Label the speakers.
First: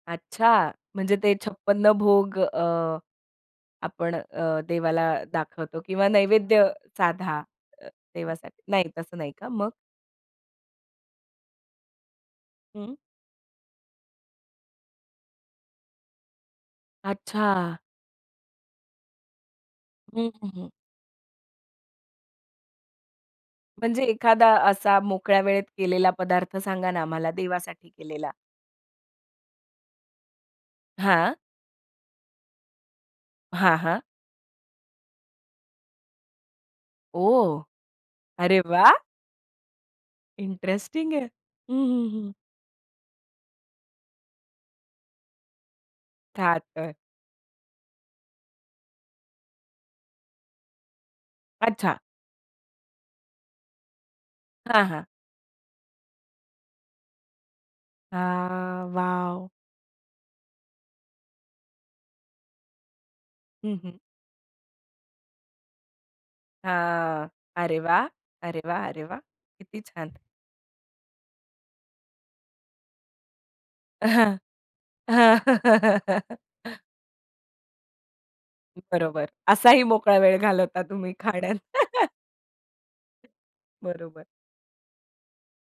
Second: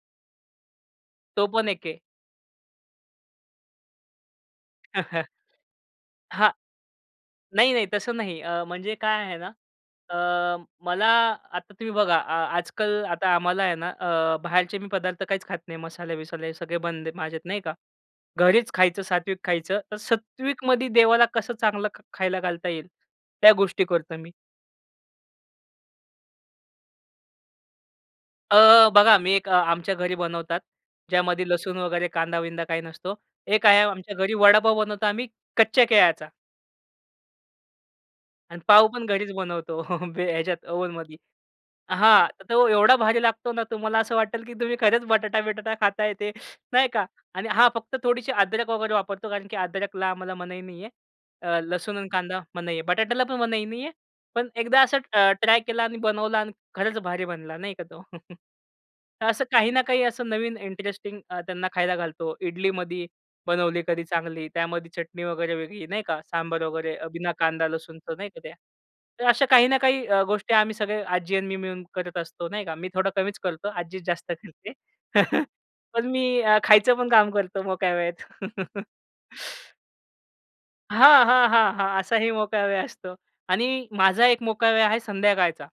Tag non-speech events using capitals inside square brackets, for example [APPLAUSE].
Speaker 1: अच्छा, म्हणजे ते
Speaker 2: तो पण एक
Speaker 1: छपन्न
Speaker 2: आहे.
Speaker 1: भोग अ, आपण अ, देवाला
Speaker 2: [CHUCKLES]
Speaker 1: दाखवतो किंवा
Speaker 2: हां.
Speaker 1: नैवेद्य साधा
Speaker 2: नाही नाही, तसं नाही.
Speaker 1: देवासाठी,
Speaker 2: अ,
Speaker 1: नाही.
Speaker 2: म्हणजे
Speaker 1: तसं
Speaker 2: काय
Speaker 1: नाही
Speaker 2: आहे ना,
Speaker 1: का मग?
Speaker 2: अ, मला आता तुम्ही बघा, आ
Speaker 1: हं.
Speaker 2: आजकल आता आम्हाला आहे ना, अ, बाहेरचे मी पदार्थ काहीच खात नाही. मसाले-वसाले सगळे बंद आहे. माझ्यात नाही का.
Speaker 1: अच्छा.
Speaker 2: घरीच खायचं, सात्विक खायचं. तर
Speaker 1: हं, हं, हं.
Speaker 2: सात्विकमधे देवाला कसं चांगलं ख खायला घालता येईल, त्या गोष्टी
Speaker 1: म्हणजे
Speaker 2: करतो मी.
Speaker 1: एखादा असा मोकळ्या वेळेत केलेला पदार्थ सांगा ना मला, देवासाठी केलेला.
Speaker 2: अ, बघा मी एक अ, आमच्या घरी बनवतात.
Speaker 1: हां.
Speaker 2: ज्यामध्ये लसूण वगैरे, कांदा-बिंदा काही नसतो. एक
Speaker 1: हां,
Speaker 2: आहे
Speaker 1: हां.
Speaker 2: आमच्या घरी वडापाव बनवतो आम्ही, कच्च्या केळ्याचा.
Speaker 1: ओह!
Speaker 2: आणि
Speaker 1: अरे
Speaker 2: पाव
Speaker 1: वाह!
Speaker 2: पण घरीच बनवतो [CHUCKLES] ह्याच्यात
Speaker 1: इंटरेस्टिंग
Speaker 2: ओव्हनमध्ये.
Speaker 1: आहे. हं, हं,
Speaker 2: हां,
Speaker 1: हं.
Speaker 2: तो एवढा भारी लागतो ना. तुम्हाला असं वाटेल की तुम्ही खरंच बटाटा-बिटाटा खाताय ते नाही
Speaker 1: खातोय.
Speaker 2: का. आणि हां, फक्त थोडीशी अद्रक वगैरे वापरतो. कारण की अद्रकला आम्हाला मनाई नाहीये. अ, लसूण
Speaker 1: अच्छा.
Speaker 2: आणि कांदा मनाई आहे. बटाट्याला पण मनाई नाहीये. पण एकदा
Speaker 1: हां,
Speaker 2: असं
Speaker 1: हां.
Speaker 2: अ, ट्राय केला आणि बनवला आणि खरंच भारी बनला नाही का तो. [CHUCKLES]
Speaker 1: हां.
Speaker 2: तर असं
Speaker 1: वॉव!
Speaker 2: काही ना काही असं नवीन इंटरेस्टिंग अ, त्यांना खायला घालतो. इडलीमधी
Speaker 1: हं,
Speaker 2: बनवली,
Speaker 1: हं.
Speaker 2: कधी चांगली त्यामध्ये चटणी वगैरे, वेगळी नाही का, सांभर वगैरे
Speaker 1: हां,
Speaker 2: बिना कांदा
Speaker 1: अरे वाह!
Speaker 2: लसूणचं नाही का ते,
Speaker 1: अरे वाह! अरे वाह!
Speaker 2: तर अशा काही ना
Speaker 1: किती
Speaker 2: काही
Speaker 1: छान.
Speaker 2: अ, गोष्टी आम्ही सगळे आजी आणि मी मिळून करत असतो नाही का. मी थोडा कमीच करतो. आज्जीच जास्त करते [CHUCKLES] पण मी अ,
Speaker 1: [LAUGHS]
Speaker 2: खायचं पण काम करतो मोकळ्या वेळेत. [CHUCKLES]
Speaker 1: बरोबर. असाही मोकळा वेळ घालवता तुम्ही
Speaker 2: हां, हां,
Speaker 1: खाण्यात.
Speaker 2: हां, हां.
Speaker 1: [CHUCKLES]
Speaker 2: असाही मोकळा वेळ असतो आणि
Speaker 1: बरोबर.
Speaker 2: माझा एक मोकळा वेळ आहे संध्याकाळचा.